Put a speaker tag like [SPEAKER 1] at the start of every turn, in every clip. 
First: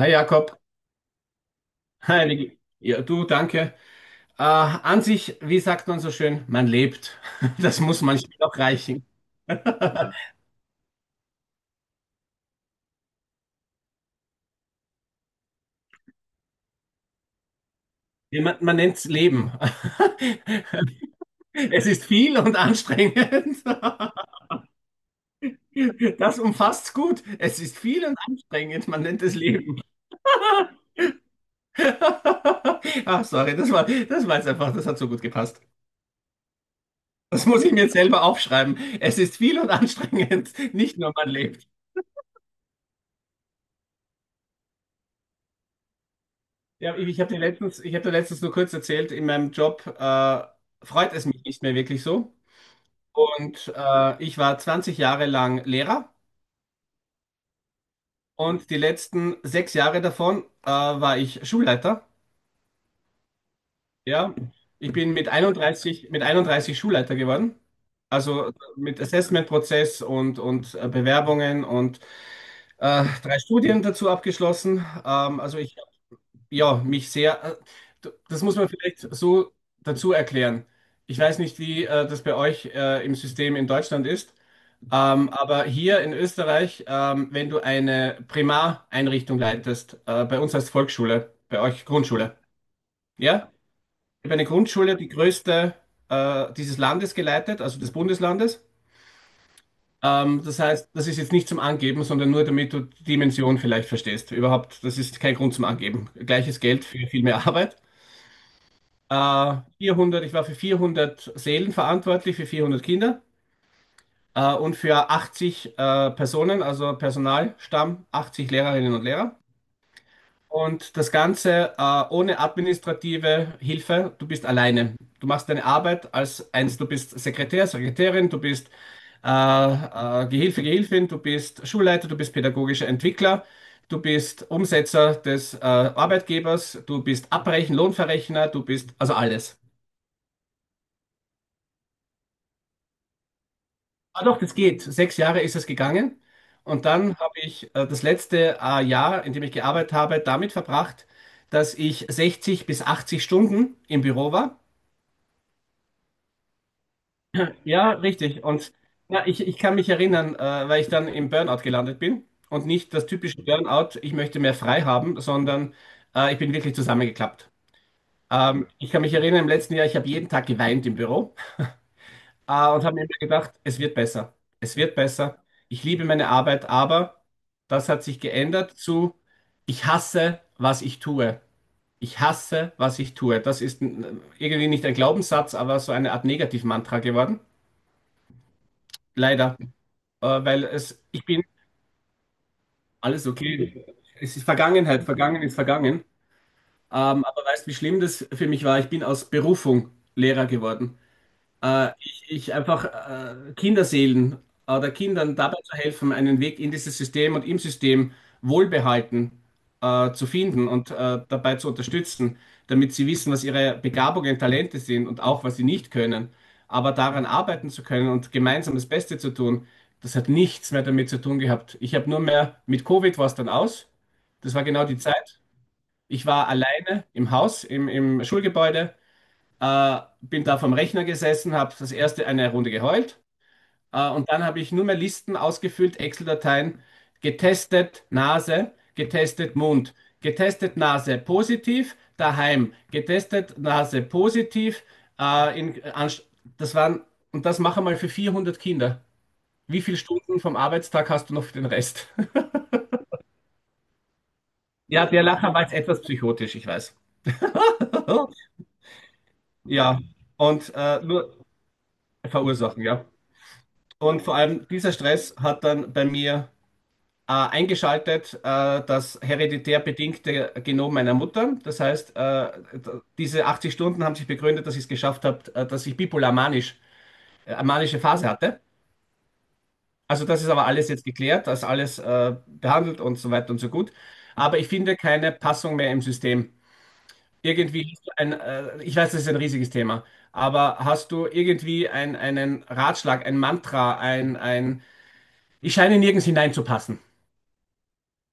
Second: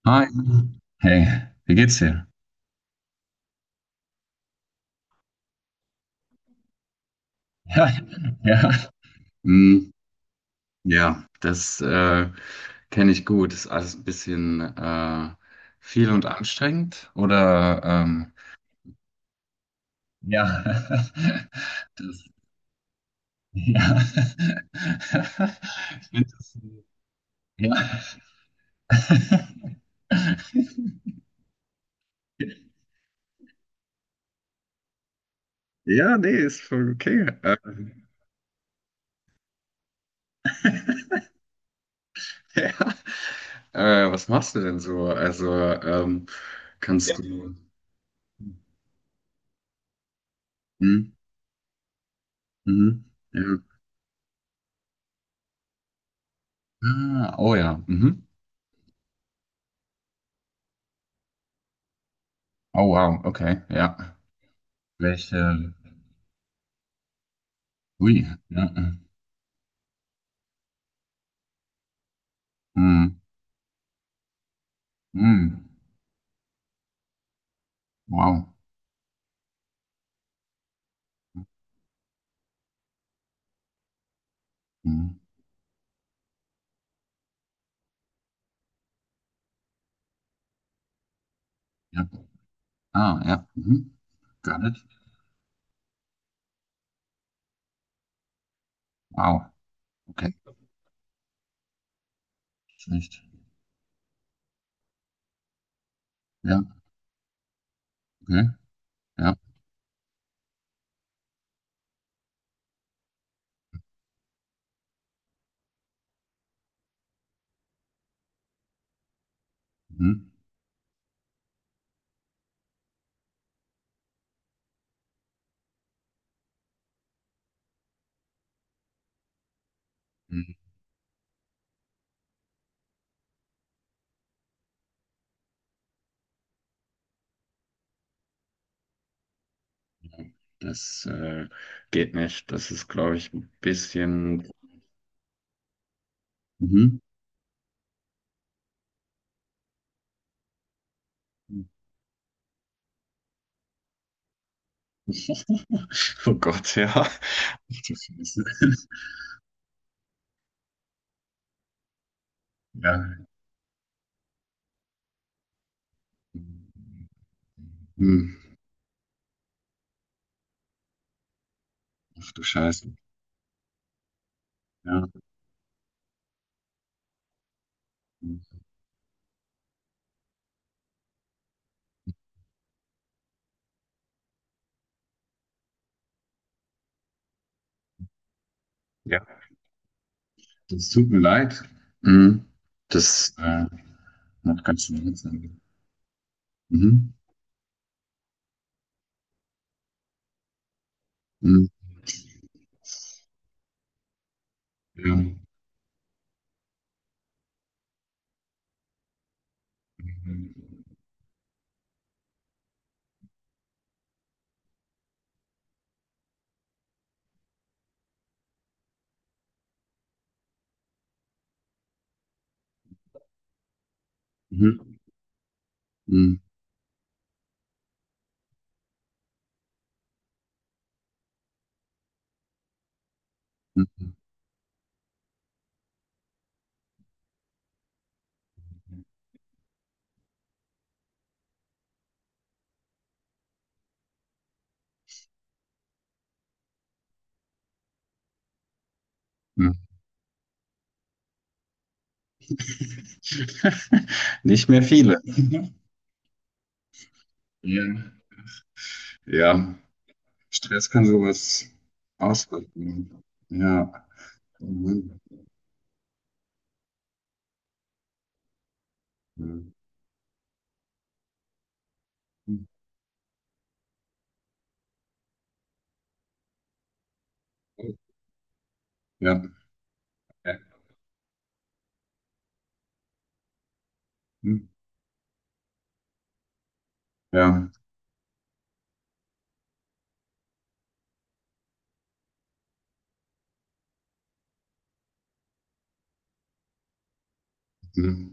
[SPEAKER 1] Hi
[SPEAKER 2] Hi.
[SPEAKER 1] Jakob.
[SPEAKER 2] Hey, wie geht's dir?
[SPEAKER 1] Hi Niki. Ja, du, danke. An sich, wie sagt man so schön, man lebt. Das
[SPEAKER 2] Ja,
[SPEAKER 1] muss manchmal auch
[SPEAKER 2] ja.
[SPEAKER 1] reichen.
[SPEAKER 2] Hm, ja, das kenne ich gut. Ist alles ein bisschen viel und anstrengend, oder?
[SPEAKER 1] Ja, man nennt es Leben.
[SPEAKER 2] Ja.
[SPEAKER 1] Es ist
[SPEAKER 2] Das,
[SPEAKER 1] viel und
[SPEAKER 2] ja.
[SPEAKER 1] anstrengend.
[SPEAKER 2] Ich find
[SPEAKER 1] Das
[SPEAKER 2] das,
[SPEAKER 1] umfasst gut. Es ist
[SPEAKER 2] ja.
[SPEAKER 1] viel und anstrengend. Man nennt es Leben. Ach, sorry, das war jetzt einfach, das hat so gut gepasst.
[SPEAKER 2] Ja, nee, ist voll okay.
[SPEAKER 1] Das muss ich mir jetzt selber aufschreiben. Es ist viel und anstrengend. Nicht nur man lebt.
[SPEAKER 2] Ja. Was machst du denn so? Also, ähm,
[SPEAKER 1] Ja,
[SPEAKER 2] kannst
[SPEAKER 1] ich habe dir
[SPEAKER 2] du.
[SPEAKER 1] letztens, ich habe dir letztens nur kurz erzählt, in meinem Job
[SPEAKER 2] Hm?
[SPEAKER 1] freut es mich nicht mehr wirklich so.
[SPEAKER 2] Mhm.
[SPEAKER 1] Und
[SPEAKER 2] Ja.
[SPEAKER 1] ich war 20 Jahre lang Lehrer
[SPEAKER 2] Ah, oh ja. Mhm.
[SPEAKER 1] und die letzten 6 Jahre davon war ich Schulleiter.
[SPEAKER 2] Oh wow, okay, ja.
[SPEAKER 1] Ja, ich bin mit
[SPEAKER 2] Welche?
[SPEAKER 1] einunddreißig mit einunddreißig Schulleiter geworden.
[SPEAKER 2] Ui,
[SPEAKER 1] Also
[SPEAKER 2] ja.
[SPEAKER 1] mit Assessment-Prozess und Bewerbungen und
[SPEAKER 2] Mhm.
[SPEAKER 1] drei Studien dazu abgeschlossen. Also
[SPEAKER 2] Mhm.
[SPEAKER 1] ich ja, mich sehr, das
[SPEAKER 2] Wow.
[SPEAKER 1] muss man vielleicht so dazu erklären. Ich weiß nicht, wie das bei euch im System in Deutschland ist,
[SPEAKER 2] Mhm.
[SPEAKER 1] aber hier in Österreich, wenn du eine Primareinrichtung leitest, bei uns heißt Volksschule, bei euch
[SPEAKER 2] Ja.
[SPEAKER 1] Grundschule,
[SPEAKER 2] Ah, ja.
[SPEAKER 1] ja?
[SPEAKER 2] Mhm.
[SPEAKER 1] Ich habe eine
[SPEAKER 2] Got it.
[SPEAKER 1] Grundschule, die größte dieses Landes geleitet, also des Bundeslandes.
[SPEAKER 2] Wow. Okay.
[SPEAKER 1] Das heißt, das ist jetzt nicht zum Angeben, sondern nur damit du die
[SPEAKER 2] Schlecht.
[SPEAKER 1] Dimension vielleicht verstehst. Überhaupt, das ist kein Grund zum Angeben. Gleiches
[SPEAKER 2] Ja,
[SPEAKER 1] Geld für viel mehr Arbeit.
[SPEAKER 2] okay. Ja.
[SPEAKER 1] 400, ich war für 400 Seelen verantwortlich, für 400 Kinder und für 80 Personen, also Personalstamm, 80 Lehrerinnen und Lehrer.
[SPEAKER 2] Mhm.
[SPEAKER 1] Und das Ganze ohne administrative Hilfe. Du bist alleine. Du machst deine Arbeit als eins. Du bist Sekretär, Sekretärin, du bist
[SPEAKER 2] Mhm.
[SPEAKER 1] Gehilfe, Gehilfin, du bist Schulleiter, du bist pädagogischer Entwickler, du bist Umsetzer des Arbeitgebers, du bist Abrechen, Lohnverrechner, du bist also alles.
[SPEAKER 2] Das geht nicht. Das ist, glaube ich, ein
[SPEAKER 1] Ah doch,
[SPEAKER 2] bisschen.
[SPEAKER 1] das geht. 6 Jahre ist es gegangen. Und
[SPEAKER 2] Mhm.
[SPEAKER 1] dann habe ich das letzte Jahr, in dem ich gearbeitet habe, damit verbracht, dass ich 60 bis 80 Stunden im Büro war.
[SPEAKER 2] Oh Gott, ja. Ach
[SPEAKER 1] Ja,
[SPEAKER 2] du Scheiße.
[SPEAKER 1] richtig. Und ja, ich kann mich erinnern, weil ich dann im Burnout gelandet bin. Und nicht das
[SPEAKER 2] Ja.
[SPEAKER 1] typische Burnout, ich möchte mehr frei haben, sondern ich bin wirklich zusammengeklappt.
[SPEAKER 2] Mhm.
[SPEAKER 1] Ich kann mich erinnern, im letzten Jahr, ich habe jeden Tag geweint im Büro.
[SPEAKER 2] Ach du
[SPEAKER 1] Ah, und
[SPEAKER 2] Scheiße.
[SPEAKER 1] habe mir immer gedacht, es wird besser. Es wird
[SPEAKER 2] Ja.
[SPEAKER 1] besser. Ich liebe meine Arbeit, aber das hat sich
[SPEAKER 2] Mhm.
[SPEAKER 1] geändert zu, ich hasse, was ich tue. Ich hasse, was ich tue. Das ist irgendwie nicht ein Glaubenssatz, aber so eine Art Negativmantra geworden.
[SPEAKER 2] Ja.
[SPEAKER 1] Leider. Weil
[SPEAKER 2] Das
[SPEAKER 1] es,
[SPEAKER 2] tut mir
[SPEAKER 1] ich bin
[SPEAKER 2] leid. Mhm.
[SPEAKER 1] alles
[SPEAKER 2] Das,
[SPEAKER 1] okay. Es ist
[SPEAKER 2] noch ganz
[SPEAKER 1] Vergangenheit.
[SPEAKER 2] schön
[SPEAKER 1] Vergangen
[SPEAKER 2] langsam.
[SPEAKER 1] ist vergangen.
[SPEAKER 2] Mhm.
[SPEAKER 1] Aber weißt du, wie schlimm das für mich war? Ich bin aus Berufung Lehrer geworden.
[SPEAKER 2] Mhm.
[SPEAKER 1] Ich einfach Kinderseelen oder
[SPEAKER 2] Ja.
[SPEAKER 1] Kindern dabei zu helfen, einen Weg in dieses System und im System wohlbehalten zu finden
[SPEAKER 2] Mhm.
[SPEAKER 1] und dabei zu unterstützen, damit sie wissen, was ihre Begabungen, Talente sind und auch, was sie nicht können. Aber daran arbeiten zu können und gemeinsam das Beste zu tun, das hat nichts mehr damit zu tun gehabt. Ich habe nur mehr, mit Covid war es dann aus. Das war genau die
[SPEAKER 2] Mhm.
[SPEAKER 1] Zeit. Ich
[SPEAKER 2] Mhm.
[SPEAKER 1] war alleine im Haus, im Schulgebäude. Bin da vom Rechner gesessen, habe das erste eine Runde geheult
[SPEAKER 2] Mhm.
[SPEAKER 1] und dann habe ich nur mehr Listen ausgefüllt, Excel-Dateien, getestet Nase, getestet Mund, getestet Nase positiv, daheim, getestet Nase positiv. In, das waren, und das mache mal für 400 Kinder. Wie viele Stunden vom Arbeitstag hast du noch für den Rest?
[SPEAKER 2] Nicht mehr
[SPEAKER 1] Ja,
[SPEAKER 2] viele.
[SPEAKER 1] der Lacher war
[SPEAKER 2] Mhm.
[SPEAKER 1] jetzt etwas psychotisch, ich weiß.
[SPEAKER 2] Ja. Ja.
[SPEAKER 1] Ja, und
[SPEAKER 2] Stress kann
[SPEAKER 1] nur
[SPEAKER 2] sowas
[SPEAKER 1] verursachen, ja.
[SPEAKER 2] auswirken. Ja.
[SPEAKER 1] Und vor allem dieser
[SPEAKER 2] Mhm.
[SPEAKER 1] Stress hat dann bei mir eingeschaltet das
[SPEAKER 2] Mhm.
[SPEAKER 1] hereditär bedingte Genom meiner Mutter. Das heißt, diese 80 Stunden haben sich begründet, dass ich es geschafft habe, dass ich bipolar manisch, manische Phase hatte.
[SPEAKER 2] Ja.
[SPEAKER 1] Also das ist
[SPEAKER 2] Ja.
[SPEAKER 1] aber alles jetzt geklärt, das ist alles behandelt und so weiter und so gut. Aber
[SPEAKER 2] Mhm.
[SPEAKER 1] ich finde keine Passung mehr im System.
[SPEAKER 2] Ja.
[SPEAKER 1] Irgendwie hast du ein, ich weiß, das ist ein riesiges Thema, aber hast du irgendwie einen Ratschlag, ein Mantra, ich scheine nirgends hineinzupassen.
[SPEAKER 2] Mhm.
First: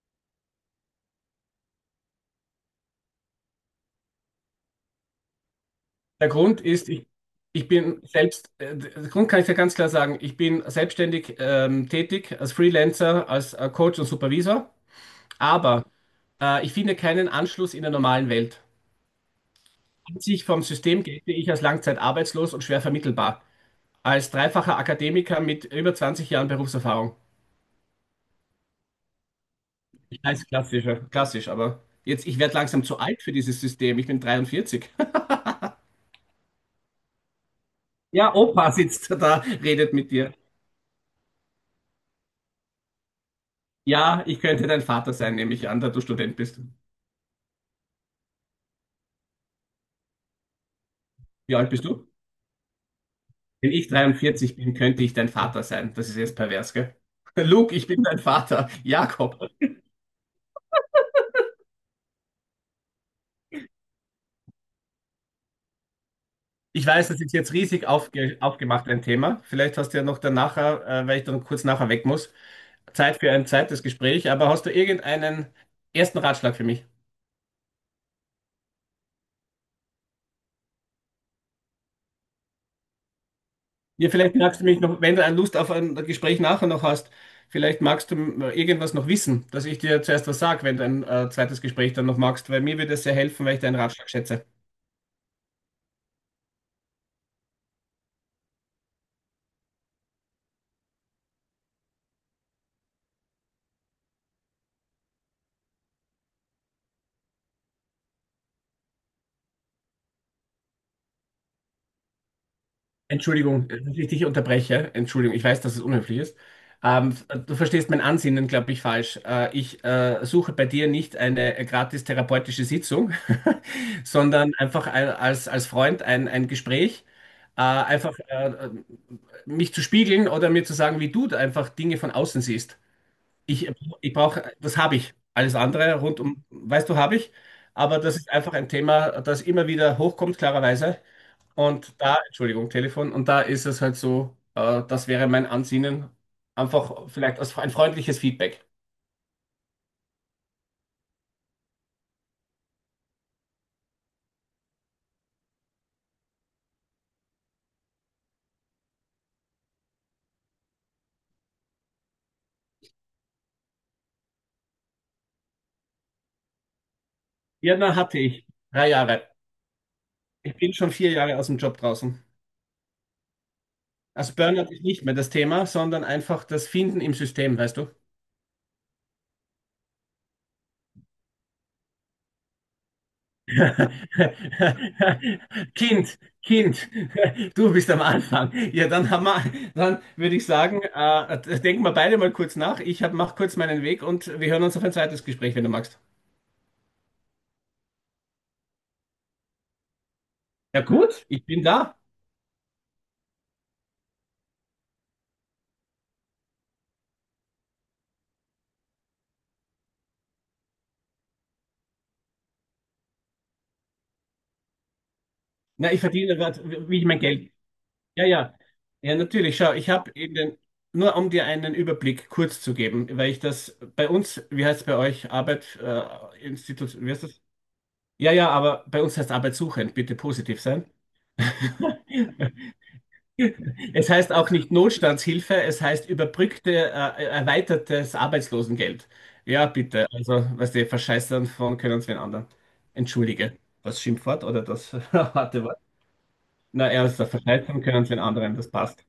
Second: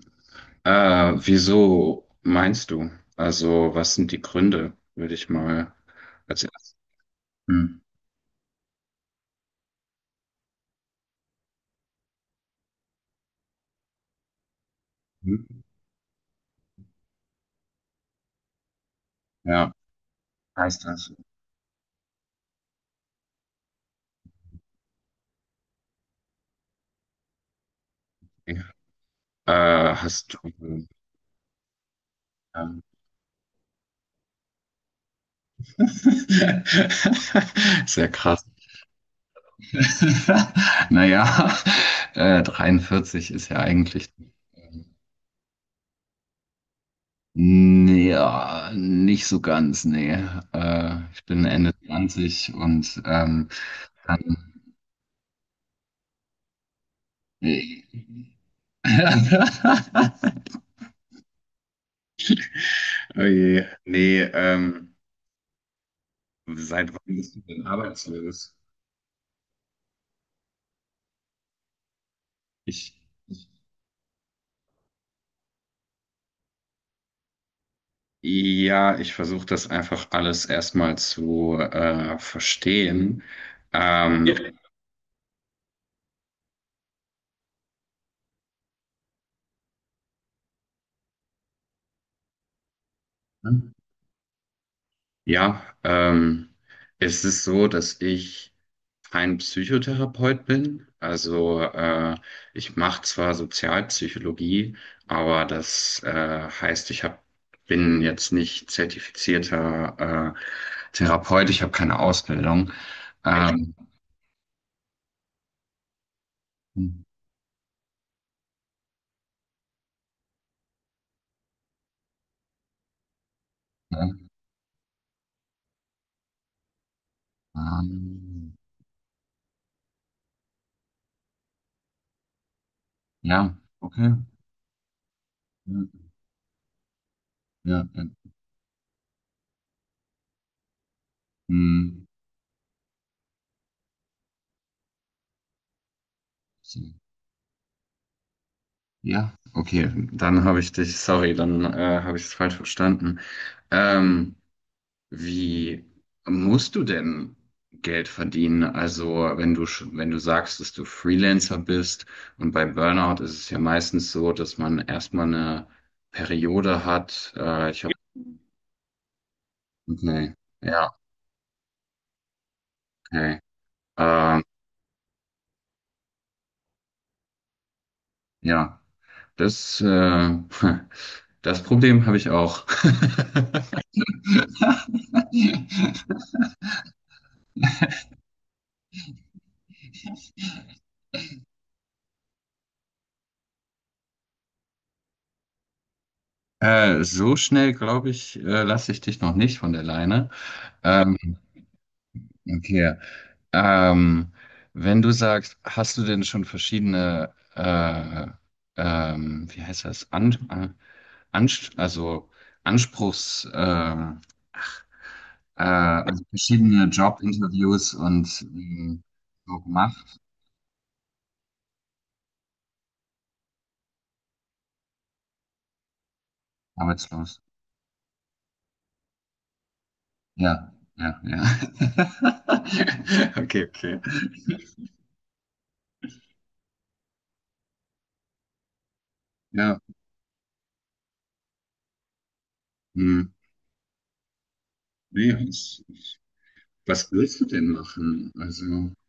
[SPEAKER 2] Wieso meinst du? Also, was sind die Gründe, würde ich mal
[SPEAKER 1] Der
[SPEAKER 2] als
[SPEAKER 1] Grund
[SPEAKER 2] erstes.
[SPEAKER 1] ist, ich bin selbst, der Grund kann ich ja ganz klar sagen, ich bin selbstständig tätig als Freelancer, als Coach und Supervisor,
[SPEAKER 2] Hm?
[SPEAKER 1] aber ich finde keinen Anschluss in der normalen Welt.
[SPEAKER 2] Ja,
[SPEAKER 1] An sich vom
[SPEAKER 2] heißt
[SPEAKER 1] System
[SPEAKER 2] das.
[SPEAKER 1] gelte ich als langzeitarbeitslos und schwer vermittelbar, als dreifacher Akademiker mit über 20 Jahren Berufserfahrung.
[SPEAKER 2] Okay.
[SPEAKER 1] Ich
[SPEAKER 2] Hast
[SPEAKER 1] weiß, klassisch,
[SPEAKER 2] du.
[SPEAKER 1] ja, klassisch, aber jetzt, ich werde
[SPEAKER 2] Ähm,
[SPEAKER 1] langsam zu alt für dieses System, ich bin 43.
[SPEAKER 2] sehr
[SPEAKER 1] Ja,
[SPEAKER 2] krass.
[SPEAKER 1] Opa sitzt da, redet mit dir.
[SPEAKER 2] Naja, 43 ist ja eigentlich.
[SPEAKER 1] Ja, ich könnte dein
[SPEAKER 2] ähm,
[SPEAKER 1] Vater sein, nehme ich an, da du Student bist.
[SPEAKER 2] Nee, ja, nicht so ganz, nee. Ich bin
[SPEAKER 1] Wie alt
[SPEAKER 2] Ende
[SPEAKER 1] bist du?
[SPEAKER 2] 20 und
[SPEAKER 1] Wenn ich
[SPEAKER 2] dann.
[SPEAKER 1] 43 bin, könnte ich dein Vater sein. Das ist jetzt pervers, gell? Luke,
[SPEAKER 2] Nee.
[SPEAKER 1] ich bin dein Vater. Jakob.
[SPEAKER 2] Oh je. Nee,
[SPEAKER 1] Ich
[SPEAKER 2] seit wann
[SPEAKER 1] weiß, das ist
[SPEAKER 2] bist du
[SPEAKER 1] jetzt
[SPEAKER 2] denn
[SPEAKER 1] riesig aufge
[SPEAKER 2] arbeitslos?
[SPEAKER 1] aufgemacht, ein Thema. Vielleicht hast du ja noch danach, weil ich dann kurz nachher weg muss,
[SPEAKER 2] Ich.
[SPEAKER 1] Zeit für ein zweites Gespräch. Aber hast du irgendeinen ersten Ratschlag für mich?
[SPEAKER 2] Ja, ich versuche das einfach alles erstmal zu verstehen.
[SPEAKER 1] Ja,
[SPEAKER 2] Ja.
[SPEAKER 1] vielleicht magst du mich noch, wenn du Lust auf ein Gespräch nachher noch hast, vielleicht magst du irgendwas noch wissen, dass ich dir zuerst was sage, wenn du ein zweites Gespräch dann noch magst, weil mir würde es sehr helfen, weil ich
[SPEAKER 2] Ähm,
[SPEAKER 1] deinen Ratschlag schätze.
[SPEAKER 2] ja, es ist so, dass ich kein Psychotherapeut bin. Also ich mache zwar Sozialpsychologie, aber das heißt, ich hab, bin jetzt nicht zertifizierter Therapeut, ich habe keine Ausbildung.
[SPEAKER 1] Entschuldigung,
[SPEAKER 2] Ähm,
[SPEAKER 1] dass ich dich unterbreche. Entschuldigung, ich weiß, dass es unhöflich ist. Ähm, Du verstehst mein Ansinnen, glaube ich, falsch. Ich suche bei dir nicht eine gratis therapeutische Sitzung,
[SPEAKER 2] ja,
[SPEAKER 1] sondern einfach ein, als Freund ein Gespräch, einfach
[SPEAKER 2] ähm,
[SPEAKER 1] mich zu spiegeln oder mir zu sagen, wie du da einfach Dinge von außen siehst.
[SPEAKER 2] ja,
[SPEAKER 1] Ich,
[SPEAKER 2] okay.
[SPEAKER 1] ich brauche, das habe ich. Alles andere rund um, weißt du, habe ich.
[SPEAKER 2] Ja,
[SPEAKER 1] Aber
[SPEAKER 2] ja.
[SPEAKER 1] das ist einfach ein Thema, das immer wieder hochkommt, klarerweise. Und
[SPEAKER 2] Hm.
[SPEAKER 1] da, Entschuldigung, Telefon, und da ist es halt so, das wäre mein Ansinnen,
[SPEAKER 2] So.
[SPEAKER 1] einfach vielleicht als ein freundliches Feedback.
[SPEAKER 2] Ja, okay, dann habe ich dich, sorry, dann habe ich es falsch verstanden. Ähm, wie musst du denn Geld verdienen? Also, wenn du, wenn du sagst, dass du Freelancer bist und bei Burnout ist es ja meistens so, dass man erstmal eine Periode hat. Ich habe,
[SPEAKER 1] Birner hatte ich 3 Jahre.
[SPEAKER 2] okay,
[SPEAKER 1] Ich bin
[SPEAKER 2] ja,
[SPEAKER 1] schon 4 Jahre aus dem Job draußen.
[SPEAKER 2] okay.
[SPEAKER 1] Also
[SPEAKER 2] Ähm,
[SPEAKER 1] Burnout ist nicht mehr das Thema, sondern einfach das Finden im System, weißt du?
[SPEAKER 2] ja, das, das Problem habe ich auch.
[SPEAKER 1] Kind, Kind, du bist am Anfang. Ja, dann haben wir, dann würde ich sagen, denken wir beide mal kurz nach. Ich hab, mach kurz meinen Weg und wir hören uns auf ein zweites Gespräch, wenn du magst.
[SPEAKER 2] So schnell, glaube ich, lasse ich dich noch nicht von der Leine.
[SPEAKER 1] Ja
[SPEAKER 2] Ähm,
[SPEAKER 1] gut, ich bin da.
[SPEAKER 2] okay. Ähm, wenn du sagst, hast du denn schon verschiedene, wie heißt das, An Ans also Anspruchs,
[SPEAKER 1] Na, ich
[SPEAKER 2] also
[SPEAKER 1] verdiene gerade,
[SPEAKER 2] verschiedene
[SPEAKER 1] wie ich mein Geld.
[SPEAKER 2] Jobinterviews
[SPEAKER 1] Ja,
[SPEAKER 2] und
[SPEAKER 1] ja. Ja, natürlich.
[SPEAKER 2] so
[SPEAKER 1] Schau, ich habe
[SPEAKER 2] gemacht?
[SPEAKER 1] in den, nur um dir einen Überblick kurz zu geben, weil ich das bei uns, wie heißt es bei euch, Arbeit, Institut, wie heißt
[SPEAKER 2] Arbeitslos.
[SPEAKER 1] das? Ja, ja, aber bei uns heißt arbeitssuchend, bitte positiv
[SPEAKER 2] Ja,
[SPEAKER 1] sein.
[SPEAKER 2] ja, ja. Okay, okay.
[SPEAKER 1] Es heißt auch nicht Notstandshilfe, es heißt überbrückte, erweitertes Arbeitslosengeld. Ja,
[SPEAKER 2] Ja,
[SPEAKER 1] bitte. Also, was die verscheißern von können uns wen anderen.
[SPEAKER 2] hm.
[SPEAKER 1] Entschuldige. Das Schimpfwort oder das
[SPEAKER 2] Nee,
[SPEAKER 1] harte Wort.
[SPEAKER 2] ich,
[SPEAKER 1] Na,
[SPEAKER 2] was
[SPEAKER 1] erster
[SPEAKER 2] willst du denn
[SPEAKER 1] verteidigen können, wenn
[SPEAKER 2] machen?
[SPEAKER 1] anderen das
[SPEAKER 2] Also,
[SPEAKER 1] passt.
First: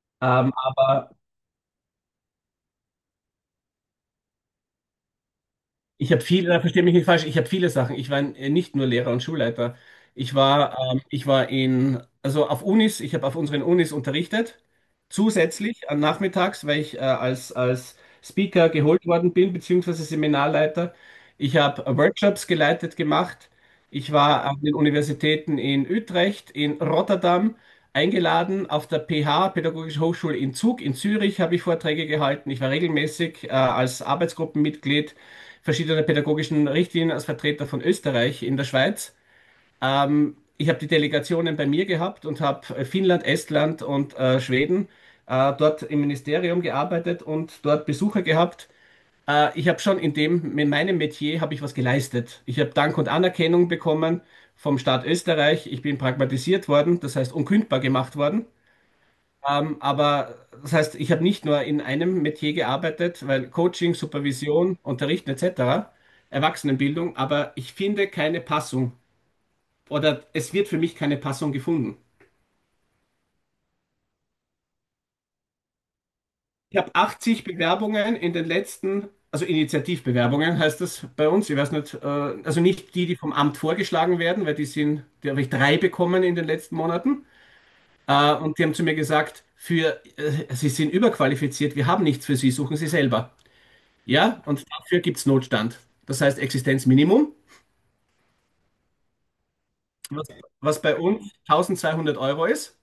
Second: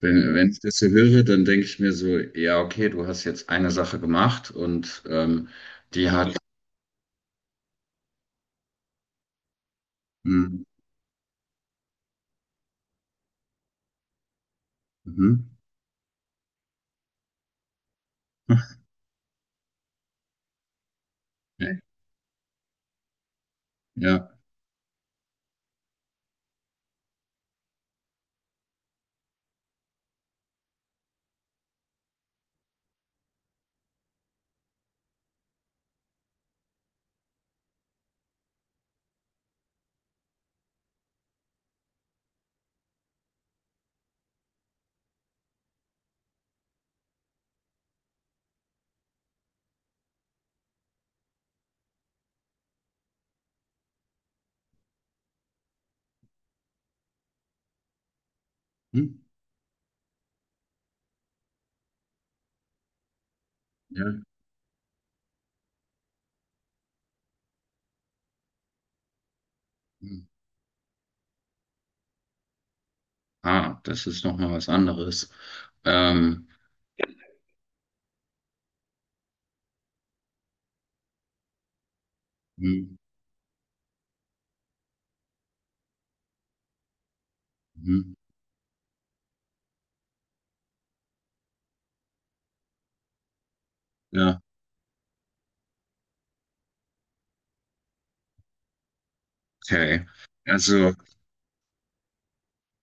[SPEAKER 2] wenn, wenn
[SPEAKER 1] Ähm,
[SPEAKER 2] ich das so
[SPEAKER 1] aber
[SPEAKER 2] höre, dann denke ich mir so, ja, okay, du hast jetzt eine Sache gemacht und die
[SPEAKER 1] ich habe
[SPEAKER 2] hat,
[SPEAKER 1] viele. Da verstehe mich nicht falsch, ich habe viele Sachen. Ich war nicht nur Lehrer und Schulleiter. Ich
[SPEAKER 2] hm,
[SPEAKER 1] war, ähm, ich war in, also auf Unis, ich habe auf unseren Unis unterrichtet,
[SPEAKER 2] mhm,
[SPEAKER 1] zusätzlich an nachmittags, weil ich als Speaker geholt worden bin, beziehungsweise Seminarleiter. Ich
[SPEAKER 2] okay,
[SPEAKER 1] habe Workshops geleitet gemacht. Ich
[SPEAKER 2] ja,
[SPEAKER 1] war an den Universitäten in Utrecht, in Rotterdam eingeladen, auf der PH, Pädagogische Hochschule in Zug, in Zürich habe ich Vorträge gehalten. Ich war regelmäßig als Arbeitsgruppenmitglied verschiedene pädagogischen Richtlinien als Vertreter von Österreich in der Schweiz. Ich habe die Delegationen bei mir gehabt und habe Finnland, Estland und Schweden dort im Ministerium gearbeitet und dort Besucher gehabt. Ich habe schon in dem, in meinem Metier habe ich was geleistet. Ich habe Dank und Anerkennung bekommen vom Staat Österreich. Ich bin pragmatisiert worden, das heißt unkündbar gemacht worden.
[SPEAKER 2] hm,
[SPEAKER 1] Aber das heißt, ich habe nicht nur in einem Metier gearbeitet, weil Coaching,
[SPEAKER 2] ja,
[SPEAKER 1] Supervision, Unterrichten etc., Erwachsenenbildung, aber ich finde keine Passung
[SPEAKER 2] hm.
[SPEAKER 1] oder es wird für mich keine Passung gefunden.
[SPEAKER 2] Ah, das ist nochmal was anderes. Ähm,
[SPEAKER 1] Ich habe 80 Bewerbungen in den letzten, also Initiativbewerbungen heißt das bei uns, ich weiß nicht, also nicht
[SPEAKER 2] hm,
[SPEAKER 1] die, die vom Amt vorgeschlagen werden, weil die sind, die habe ich drei bekommen in den letzten Monaten.
[SPEAKER 2] mhm,
[SPEAKER 1] Und die haben zu mir gesagt, Sie sind überqualifiziert, wir haben nichts für Sie, suchen Sie selber.
[SPEAKER 2] ja,
[SPEAKER 1] Ja, und dafür gibt es Notstand. Das heißt Existenzminimum,
[SPEAKER 2] okay.
[SPEAKER 1] was, was
[SPEAKER 2] Also,
[SPEAKER 1] bei uns 1.200 Euro ist.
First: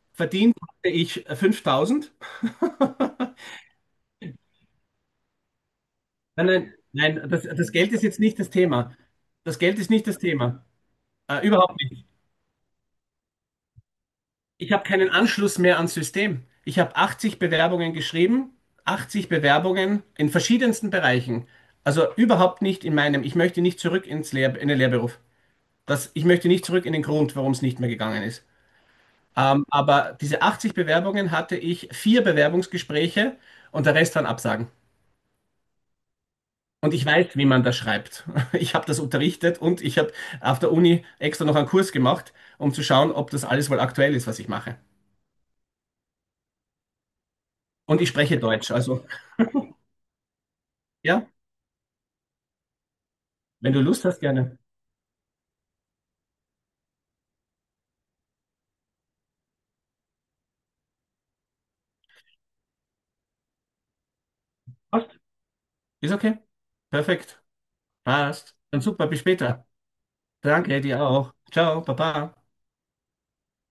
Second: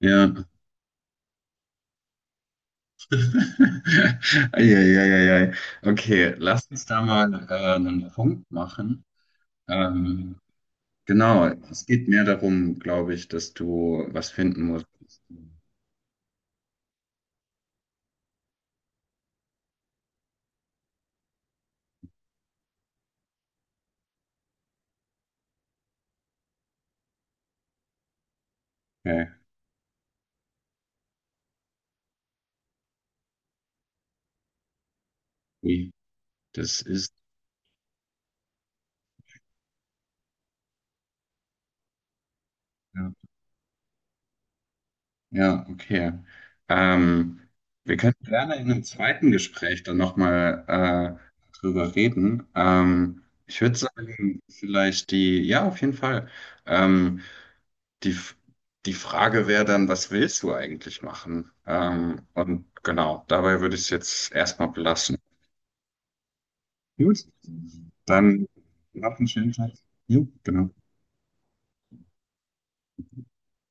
[SPEAKER 2] ja.
[SPEAKER 1] Verdient hatte ich 5.000.
[SPEAKER 2] Eieieiei. Okay,
[SPEAKER 1] Nein,
[SPEAKER 2] lass
[SPEAKER 1] nein,
[SPEAKER 2] uns da
[SPEAKER 1] nein,
[SPEAKER 2] mal
[SPEAKER 1] das Geld ist
[SPEAKER 2] einen
[SPEAKER 1] jetzt nicht
[SPEAKER 2] Punkt
[SPEAKER 1] das Thema.
[SPEAKER 2] machen.
[SPEAKER 1] Das Geld ist nicht das
[SPEAKER 2] Ähm,
[SPEAKER 1] Thema.
[SPEAKER 2] Genau,
[SPEAKER 1] Überhaupt
[SPEAKER 2] es
[SPEAKER 1] nicht.
[SPEAKER 2] geht mehr darum, glaube ich, dass du was finden
[SPEAKER 1] Ich habe
[SPEAKER 2] musst.
[SPEAKER 1] keinen Anschluss mehr ans System. Ich habe 80 Bewerbungen geschrieben, 80 Bewerbungen in verschiedensten Bereichen. Also überhaupt nicht in meinem. Ich möchte nicht zurück ins Lehr in den Lehrberuf. Das, ich möchte nicht zurück in den Grund, warum es nicht mehr gegangen ist.
[SPEAKER 2] Okay,
[SPEAKER 1] Aber diese 80 Bewerbungen hatte ich vier Bewerbungsgespräche und der Rest waren Absagen.
[SPEAKER 2] wie das
[SPEAKER 1] Und ich
[SPEAKER 2] ist.
[SPEAKER 1] weiß, wie man das schreibt. Ich habe das unterrichtet und ich habe auf der Uni extra noch einen Kurs gemacht, um zu schauen,
[SPEAKER 2] Ja,
[SPEAKER 1] ob das alles wohl aktuell ist, was ich mache.
[SPEAKER 2] ja okay. Ähm, wir
[SPEAKER 1] Und ich
[SPEAKER 2] können
[SPEAKER 1] spreche
[SPEAKER 2] gerne in
[SPEAKER 1] Deutsch.
[SPEAKER 2] einem
[SPEAKER 1] Also,
[SPEAKER 2] zweiten Gespräch dann nochmal
[SPEAKER 1] ja,
[SPEAKER 2] drüber reden. Ich
[SPEAKER 1] wenn
[SPEAKER 2] würde
[SPEAKER 1] du Lust hast,
[SPEAKER 2] sagen,
[SPEAKER 1] gerne.
[SPEAKER 2] vielleicht die, ja, auf jeden Fall. Ähm, die, die Frage wäre dann, was willst du eigentlich machen? Und genau, dabei würde ich es jetzt erstmal belassen.
[SPEAKER 1] Passt. Ist okay.
[SPEAKER 2] Gut,
[SPEAKER 1] Perfekt.
[SPEAKER 2] dann
[SPEAKER 1] Passt. Dann super,
[SPEAKER 2] noch
[SPEAKER 1] bis
[SPEAKER 2] einen schönen
[SPEAKER 1] später.
[SPEAKER 2] Tag. Jo, genau.
[SPEAKER 1] Danke, dir auch. Ciao, Baba.